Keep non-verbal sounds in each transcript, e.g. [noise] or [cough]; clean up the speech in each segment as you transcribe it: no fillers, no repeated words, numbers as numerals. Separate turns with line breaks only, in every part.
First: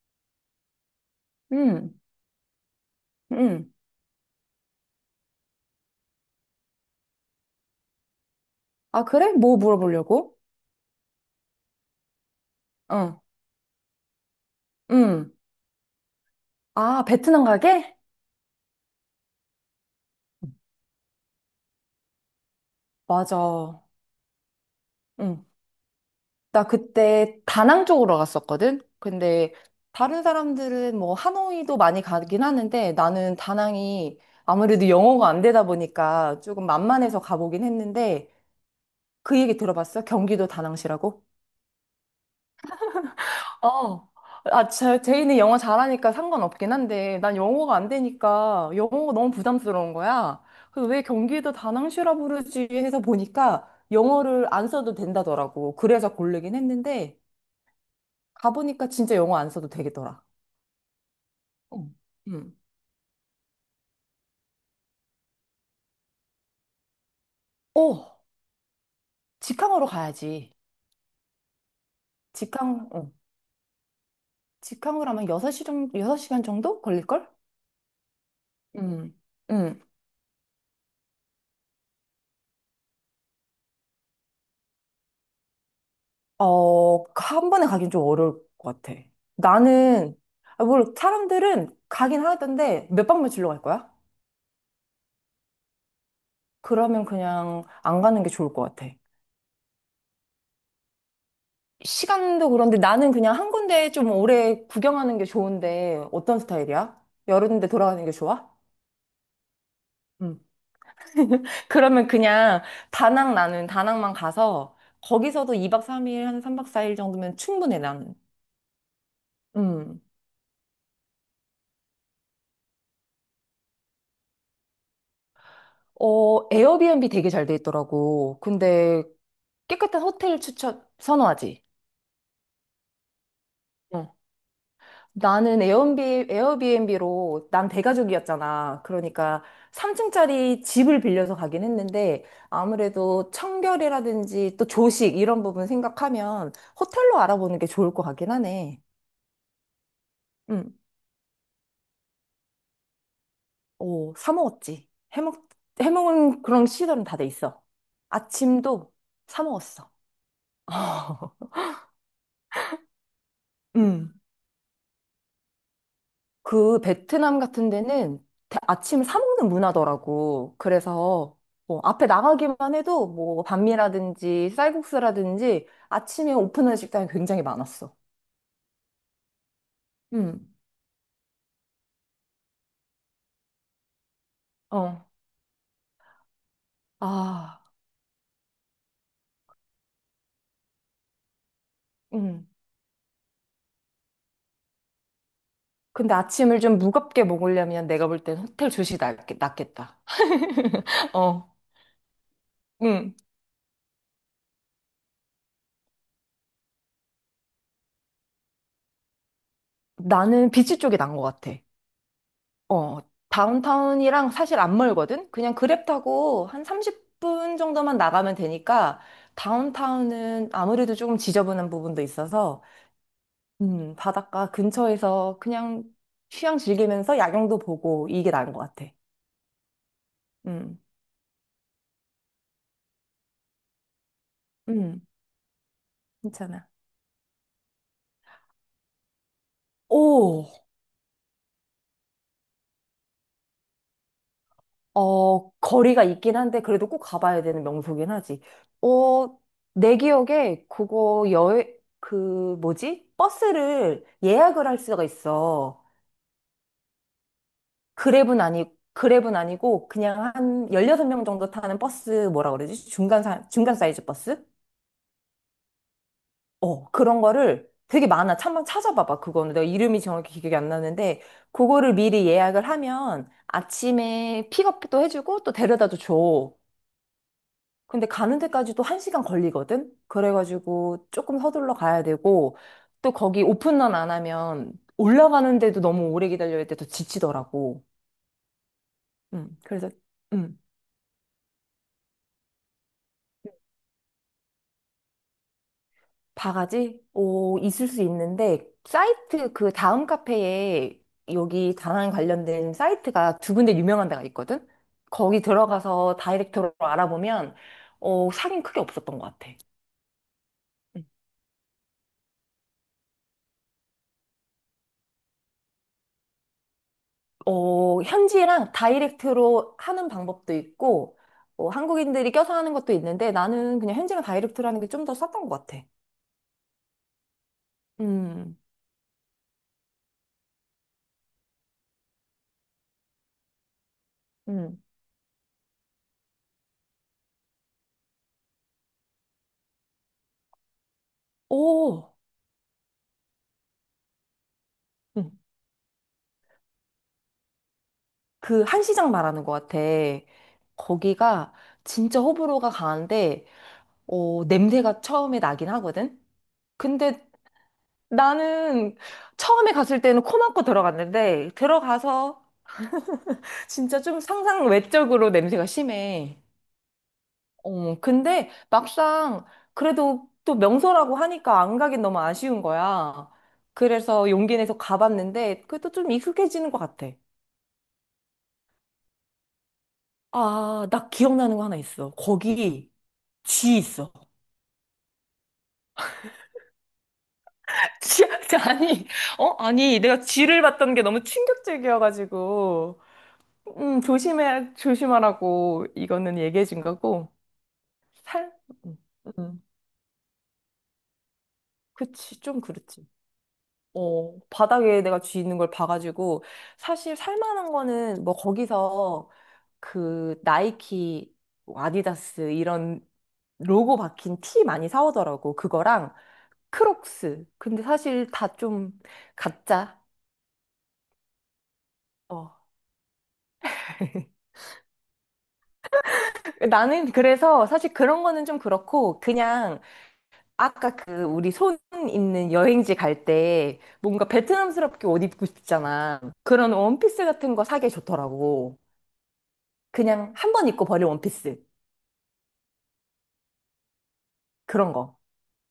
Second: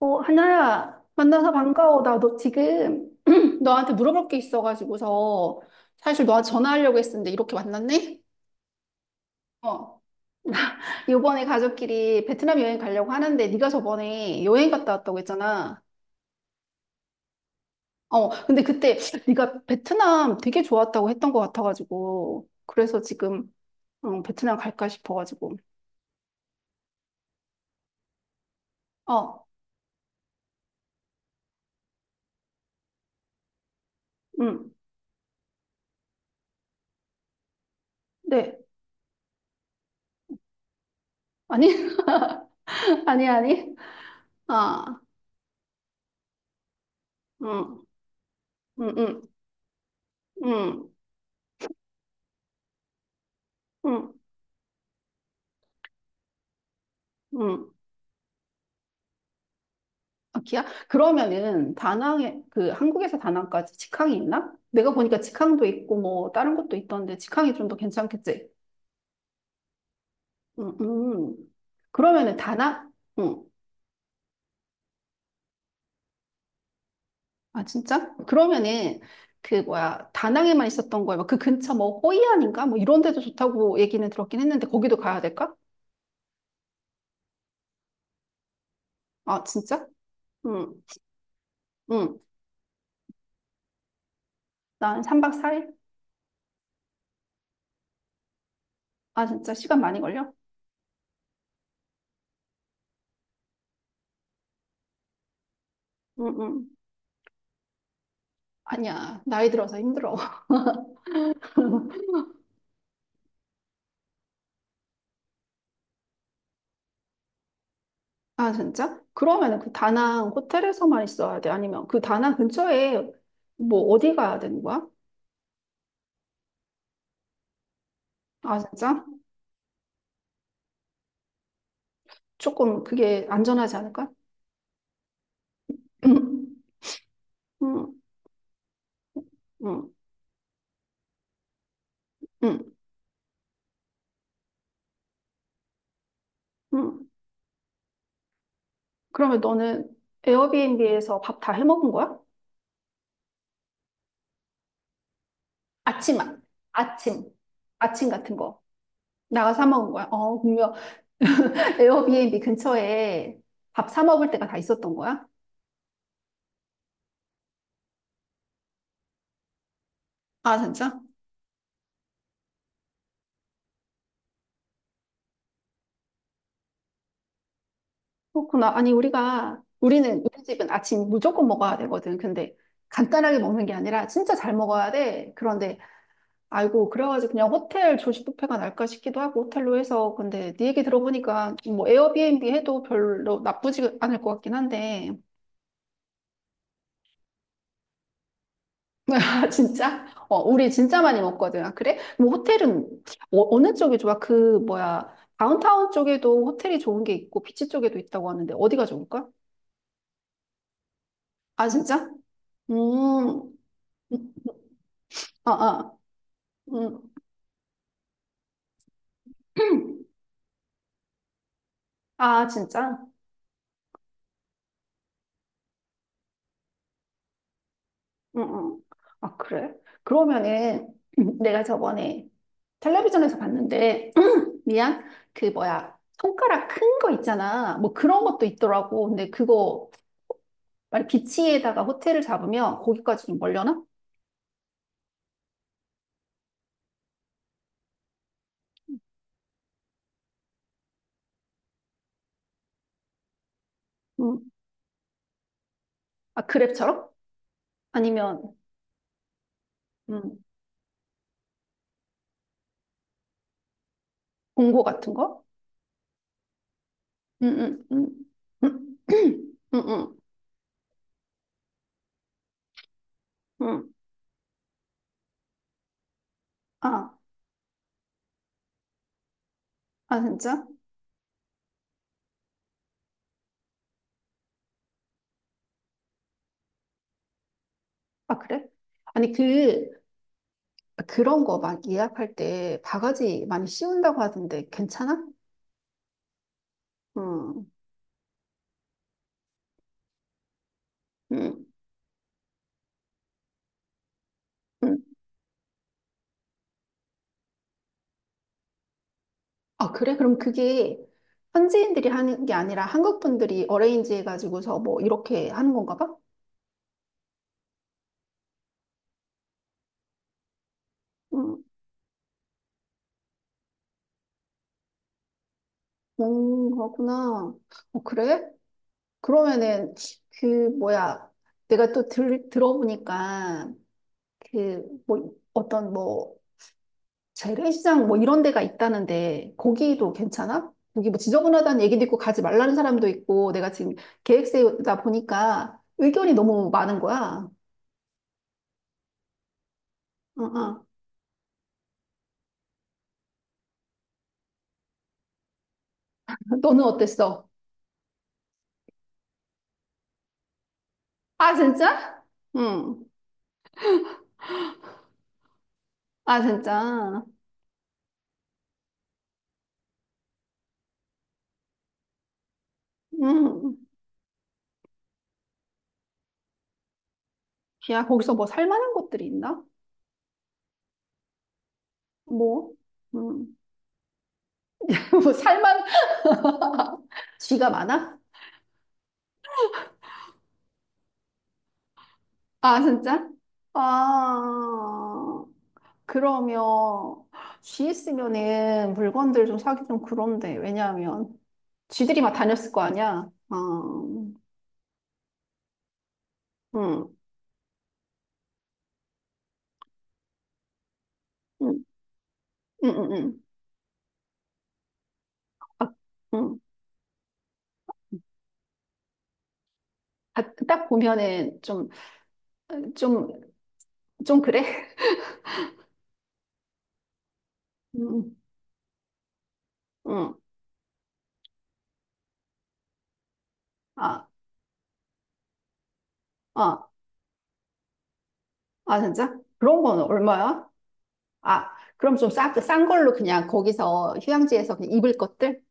어, 하나야, 만나서
음,
반가워. 나 너 지금 [clears throat]
음.
너한테 물어볼 게 있어가지고서 사실 너한테 전화하려고 했었는데 이렇게 만났네?
아, 그래? 뭐
어.
물어보려고?
[laughs] 이번에 가족끼리 베트남 여행 가려고
어,
하는데 네가 저번에 여행 갔다 왔다고
음.
했잖아.
아, 베트남 가게?
어, 근데 그때 네가 베트남 되게 좋았다고 했던 것 같아가지고 그래서 지금
맞아.
베트남 갈까
응.
싶어가지고.
나 그때 다낭 쪽으로 갔었거든?
어,
근데 다른 사람들은 뭐 하노이도 많이 가긴 하는데 나는 다낭이
응,
아무래도 영어가 안 되다 보니까 조금 만만해서 가보긴 했는데
네.
그 얘기 들어봤어? 경기도 다낭시라고?
아니, [laughs] 아니, 아니.
어. 아,
아,
제인이 영어 잘하니까 상관없긴 한데, 난 영어가
응,
안 되니까
응,
영어가
응,
너무 부담스러운 거야. 그래서
응,
왜 경기도 다낭슈라 부르지 해서 보니까
응,
영어를 안 써도 된다더라고. 그래서 고르긴 했는데,
응.
가보니까 진짜 영어 안 써도 되겠더라.
아, 기아? 그러면은
어.
다낭에
음.
그 한국에서 다낭까지 직항이 있나? 내가 보니까 직항도 있고 뭐 다른 것도 있던데 직항이 좀 더
어,
괜찮겠지?
직항으로 가야지.
음, 음. 그러면은
직항,
다낭?
어.
응.
직항으로 하면 6시 정도, 여섯 시간 정도 걸릴걸?
아 진짜? 그러면은
음.
그
음.
뭐야, 다낭에만 있었던 거야? 뭐 그 근처 뭐 호이안인가? 뭐 이런 데도 좋다고 얘기는 들었긴 했는데 거기도 가야 될까?
어, 그 한 번에 가긴 좀 어려울 것 같아.
아 진짜?
나는, 아,
응.
뭘, 사람들은
응.
가긴 하던데 몇 박 며칠로 갈 거야?
난 3박 4일?
그러면 그냥 안 가는 게 좋을 것 같아.
아 진짜 시간 많이 걸려?
시간도 그런데 나는 그냥 한 군데 좀 오래 구경하는 게 좋은데
응,
어떤
응.
스타일이야? 여러 군데 돌아가는 게 좋아?
아니야. 나이 들어서 힘들어.
응. [laughs]
[laughs]
그러면 그냥 다낭 나는 다낭만 가서 거기서도 2박 3일 한 3박 4일 정도면 충분해 나는.
아, 진짜? 그러면 그
음.
다낭 호텔에서만 있어야 돼? 아니면 그 다낭 근처에 뭐 어디 가야 되는 거야?
어, 에어비앤비 되게 잘 돼 있더라고.
아,
근데
진짜?
깨끗한 호텔 추천 선호하지.
조금 그게 안전하지 않을까?
어. 나는
응,
에어비앤비로 난
응,
대가족이었잖아. 그러니까
응,
3층짜리 집을 빌려서 가긴 했는데
응.
아무래도 청결이라든지 또 조식 이런 부분 생각하면
응.
호텔로 알아보는 게 좋을 것 같긴 하네.
그러면 너는
응.
에어비앤비에서 밥 다 해 먹은 거야?
오, 사 먹었지. 해먹은
아침만.
그런 시설은 다
아침.
돼 있어.
아침 같은 거.
아침도 사
나가서 사
먹었어.
먹은 거야? 어, 분명
[laughs]
[laughs] 에어비앤비 근처에 밥 사
응.
먹을 때가 다 있었던 거야?
그 베트남 같은 데는 아침을 사 먹는 문화더라고.
아, 진짜?
그래서 뭐 앞에 나가기만 해도 뭐 반미라든지 쌀국수라든지 아침에 오픈하는 식당이 굉장히 많았어.
그렇구나. 아니, 우리
음.
집은 아침 무조건 먹어야 되거든. 근데 간단하게 먹는 게 아니라 진짜 잘 먹어야
어.
돼. 그런데, 아이고, 그래가지고 그냥
아.
호텔 조식 뷔페가 날까 싶기도 하고, 호텔로 해서. 근데 네 얘기 들어보니까 뭐
음.
에어비앤비 해도 별로 나쁘지 않을 것 같긴 한데.
근데 아침을 좀 무겁게 먹으려면 내가 볼 땐 호텔 조식이
[laughs] 아,
낫겠다.
진짜? 어, 우리 진짜
[laughs]
많이
어.
먹거든. 아, 그래? 뭐 호텔은
음.
어, 어느 쪽이 좋아? 그, 뭐야, 다운타운 쪽에도 호텔이 좋은 게 있고, 비치 쪽에도 있다고 하는데, 어디가 좋을까?
나는 비치 쪽이 난 것 같아.
아, 진짜?
어,
음. 음.
다운타운이랑 사실 안 멀거든?
아,
그냥 그랩
아.
타고 한
음.
30분 정도만 나가면 되니까
[clears throat]
다운타운은 아무래도 조금 지저분한 부분도
아,
있어서
진짜?
바닷가 근처에서 그냥 휴양 즐기면서 야경도 보고 이게
응,
나은 것
응.
같아.
아, 그래?
음,
그러면은 [clears throat] 내가 저번에 텔레비전에서 봤는데, [clears throat]
음,
미안, 그 뭐야, 손가락
괜찮아.
큰 거 있잖아. 뭐 그런 것도 있더라고. 근데 그거,
오,
만약 비치에다가 호텔을 잡으면 거기까지 좀 멀려나?
어, 거리가 있긴 한데 그래도 꼭 가봐야 되는 명소긴 하지. 어, 내 기억에 그 뭐지? 버스를
응.
예약을 할 수가 있어.
아, 그랩처럼?
그랩은
아니면,
아니, 그랩은 아니고, 그냥
음,
한 16명 정도 타는 버스, 뭐라 그러지? 중간 사이즈 버스?
공고 같은 거?
어, 그런
응,
거를
응,
되게
응.
많아. 한번 찾아봐봐, 그거는.
[clears throat]
내가
응, 응,
이름이
응.
정확히 기억이 안 나는데, 그거를 미리 예약을 하면
응.
아침에 픽업도 해주고 또 데려다도 줘.
아,
근데 가는 데까지도 한시간 걸리거든?
아, 진짜?
그래가지고 조금 서둘러 가야 되고, 또 거기 오픈런 안 하면 올라가는데도 너무 오래 기다려야 돼. 더 지치더라고.
아, 그래? 아니,
그래서.
그,
음.
그런 거 막 예약할 때 바가지 많이 씌운다고 하던데 괜찮아?
바가지? 오,
응.
있을 수 있는데, 그 다음 카페에
응,
여기 다낭 관련된 사이트가 두 군데 유명한 데가 있거든?
응.
거기 들어가서 다이렉트로 알아보면, 어, 사기는 크게 없었던 것 같아.
아, 그래? 그럼 그게
응.
현지인들이 하는 게 아니라 한국 분들이 어레인지 해가지고서 뭐 이렇게 하는 건가 봐?
어, 현지랑 다이렉트로 하는 방법도 있고,
응,
어, 한국인들이 껴서 하는 것도 있는데, 나는 그냥 현지랑 다이렉트로 하는 게 좀 더 쌌던 것 같아.
그렇구나. 어, 그래?
음,
그러면은 그 뭐야? 내가 또 들어보니까
음.
그 뭐 어떤 뭐 재래시장 뭐 이런 데가 있다는데 거기도 괜찮아? 거기 뭐 지저분하다는 얘기도
오,
있고 가지 말라는 사람도 있고 내가 지금 계획 세우다 보니까 의견이 너무 많은 거야.
그 한시장 말하는 것 같아.
어, 어.
거기가 진짜 호불호가 강한데, 어, 냄새가 처음에 나긴 하거든?
너는
근데
어땠어?
나는 처음에 갔을 때는 코 막고 들어갔는데,
아 진짜?
들어가서
응.
진짜 좀 상상 외적으로 냄새가 심해.
아 진짜.
어, 근데 막상 그래도 또 명소라고 하니까 안 가긴 너무 아쉬운 거야.
응.
그래서 용기 내서 가봤는데, 그래도 좀 익숙해지는 것 같아.
야 거기서 뭐 살만한 것들이 있나?
아, 나 기억나는 거 하나 있어.
뭐?
거기
응.
쥐 있어.
[laughs] 뭐 살만 쥐가
[laughs]
많아?
지, 아니, 어? 아니, 내가 쥐를 봤던 게 너무
아
충격적이어가지고,
진짜? 아
조심하라고, 이거는
그러면
얘기해준 거고,
쥐
살,
있으면은
음,
물건들 좀
음,
사기 좀 그런데 왜냐하면 쥐들이 막
그치, 좀
다녔을 거
그렇지.
아니야. 아,
어, 바닥에 내가 쥐 있는 걸 봐가지고,
음,
사실 살만한 거는 뭐 거기서 그 나이키, 뭐
음,
아디다스
음,
이런
음.
로고 박힌 티 많이 사오더라고,
아,
그거랑
음.
크록스. 근데 사실 다 좀 가짜.
아, 딱 보면은 좀,
어.
좀,
[laughs]
좀 그래?
나는 그래서 사실 그런
음,
거는 좀 그렇고 그냥
음.
아까 그 우리 손 있는 여행지 갈 때 뭔가
아,
베트남스럽게 옷 입고 싶잖아.
아,
그런
어,
원피스 같은 거 사기 좋더라고.
아, 진짜? 그런 건
그냥 한
얼마야?
번 입고 버릴 원피스.
아, 그럼 싼 걸로 그냥 거기서 휴양지에서 그냥
그런
입을
거.
것들?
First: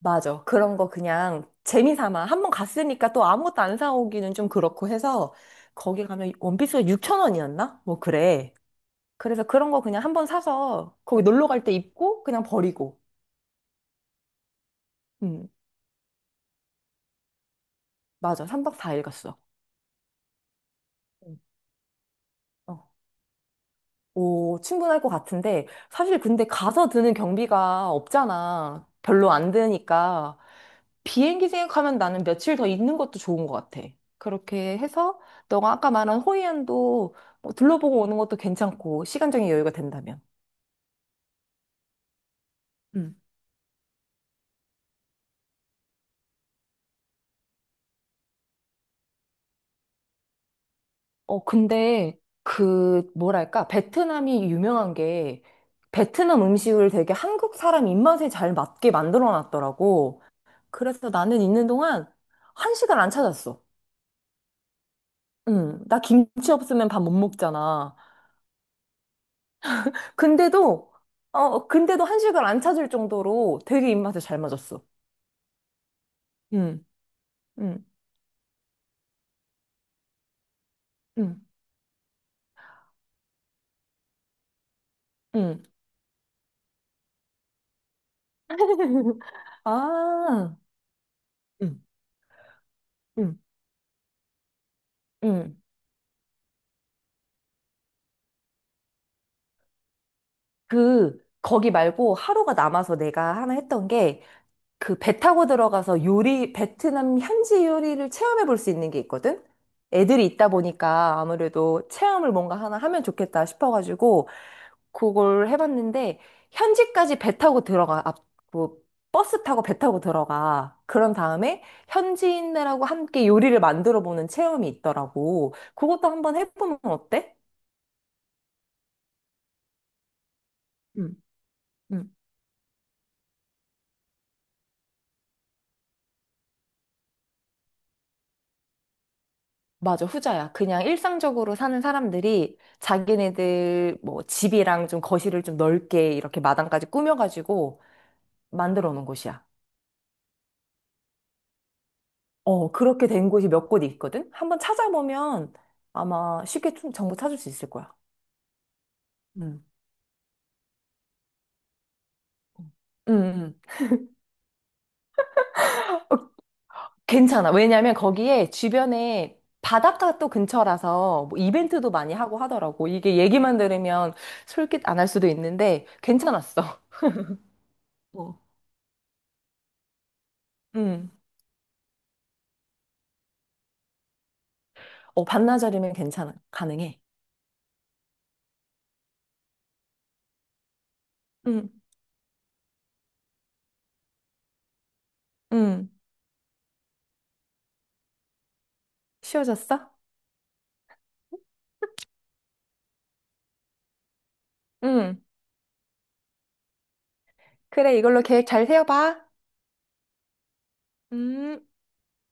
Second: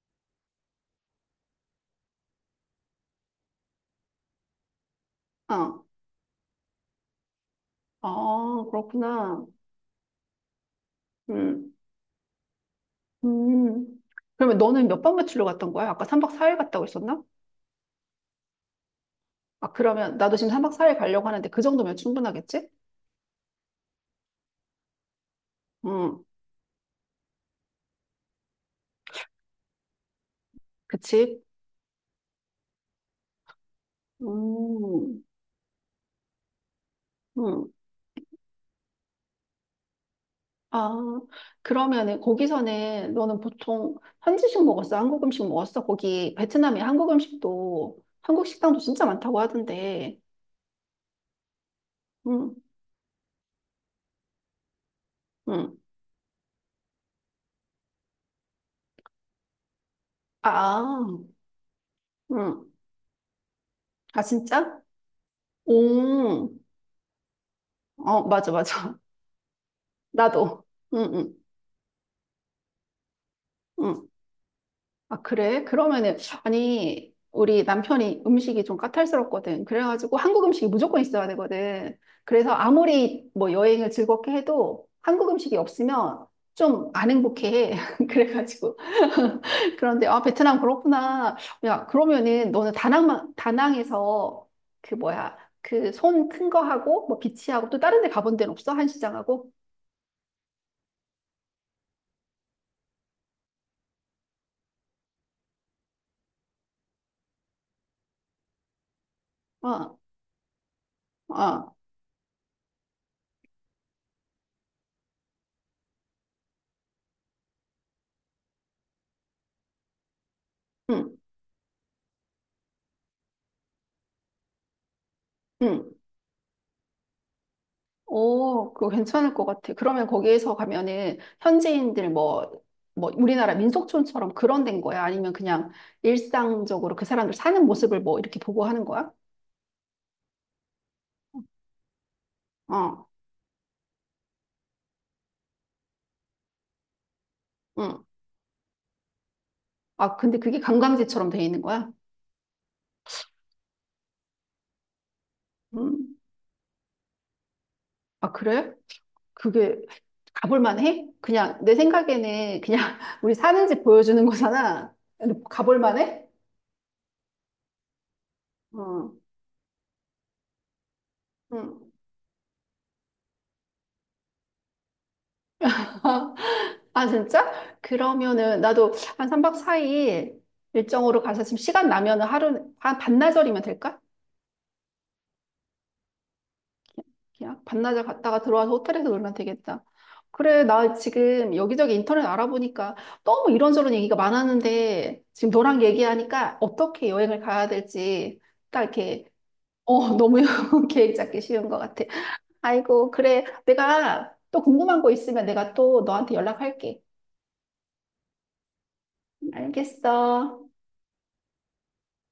맞아. 그런 거 그냥 재미 삼아. 한 번 갔으니까 또 아무것도 안 사오기는 좀 그렇고 해서
어,
거기 가면 원피스가 6천 원이었나? 뭐 그래.
아,
그래서
그렇구나.
그런 거 그냥 한번 사서 거기 놀러 갈 때
응.
입고 그냥 버리고.
음. 그러면 너는 몇 박 며칠로
음,
갔던 거야? 아까 3박 4일 갔다고 했었나?
맞아. 3박 4일 갔어.
아, 그러면 나도 지금 3박 4일 가려고
음.
하는데 그 정도면 충분하겠지?
어, 오, 충분할 것 같은데, 사실
음,
근데 가서 드는 경비가 없잖아. 별로 안 드니까.
그치?
비행기 생각하면 나는 며칠 더 있는 것도 좋은 것 같아. 그렇게 해서,
음,
너가 아까 말한 호이안도 뭐
음.
둘러보고 오는 것도 괜찮고, 시간적인 여유가 된다면.
아, 그러면은 거기서는
음.
너는 보통 현지식 먹었어? 한국 음식 먹었어? 거기 베트남에 한국 음식도, 한국 식당도 진짜 많다고 하던데.
어, 근데
음,
그, 뭐랄까, 베트남이 유명한 게,
음.
베트남 음식을 되게 한국 사람 입맛에 잘 맞게 만들어 놨더라고.
아,
그래서 나는 있는 동안
음.
한식을 안 찾았어.
아, 진짜?
응, 나
오,
김치 없으면 밥 못 먹잖아.
어, 맞아, 맞아. [laughs] 나도.
근데도,
응, 응.
어, 근데도 한식을 안 찾을 정도로 되게
응.
입맛에 잘 맞았어.
아, 그래? 그러면은,
응,
아니, 우리
응,
남편이 음식이 좀 까탈스럽거든. 그래가지고 한국 음식이 무조건 있어야
응,
되거든. 그래서 아무리 뭐 여행을 즐겁게 해도 한국 음식이
응.
없으면 좀 안 행복해. [laughs] 그래가지고.
[laughs]
[laughs] 그런데, 아,
아,
베트남 그렇구나.
응,
야, 그러면은 너는
응,
다낭에서 그 뭐야,
응.
그 손 큰 거 하고, 뭐 비치하고 또 다른 데 가본 데는 없어? 한시장하고?
그, 거기 말고 하루가 남아서 내가 하나 했던 게, 그 배 타고 들어가서 요리, 베트남 현지 요리를 체험해 볼 수 있는 게 있거든?
어,
애들이 있다 보니까
어,
아무래도 체험을 뭔가 하나 하면 좋겠다 싶어가지고, 그걸 해봤는데 현지까지 배 타고 들어가 앞, 뭐 버스 타고 배 타고 들어가 그런
응,
다음에 현지인들하고 함께 요리를 만들어 보는 체험이 있더라고
응.
그것도 한번 해보면 어때?
오, 그거 괜찮을 것 같아. 그러면 거기에서 가면은
음,
현지인들
음,
뭐, 뭐 우리나라 민속촌처럼 그런 데인 거야? 아니면 그냥 일상적으로 그 사람들 사는 모습을 뭐 이렇게 보고 하는 거야?
맞아, 후자야. 그냥 일상적으로 사는 사람들이
어,
자기네들 뭐 집이랑 좀 거실을 좀 넓게 이렇게 마당까지 꾸며가지고
응.
만들어 놓은 곳이야.
아, 근데 그게 관광지처럼 돼 있는 거야?
어, 그렇게 된 곳이 몇 곳이 있거든? 한번 찾아보면
음.
아마 쉽게 좀 정보 찾을 수 있을 거야.
아, 그래?
음.
그게 가볼 만해? 그냥 내 생각에는 그냥 [laughs] 우리
응,
사는 집 보여주는 거잖아. 근데 가볼 만해?
괜찮아. 왜냐면 거기에
어,
주변에 바닷가 또 근처라서 뭐 이벤트도
응.
많이 하고 하더라고. 이게 얘기만 들으면 솔깃 안 할 수도 있는데 괜찮았어.
[laughs] 아, 진짜?
어.
그러면은 나도 한 3박 4일
[laughs] 음.
일정으로 가서 지금 시간 나면은 하루, 한 반나절이면 될까?
어, 반나절이면 괜찮아. 가능해.
그냥 반나절 갔다가 들어와서 호텔에서 놀면 되겠다. 그래, 나 지금
음.
여기저기 인터넷 알아보니까 너무 이런저런 얘기가 많았는데 지금 너랑
음.
얘기하니까 어떻게 여행을 가야 될지 딱 이렇게,
쉬워졌어?
어, 너무 [laughs] 계획 잡기 쉬운 것 같아. 아이고, 그래. 내가 또 궁금한 거
음.
있으면 내가 또 너한테 연락할게.
그래, 이걸로 계획 잘 세워봐.
알겠어.
음.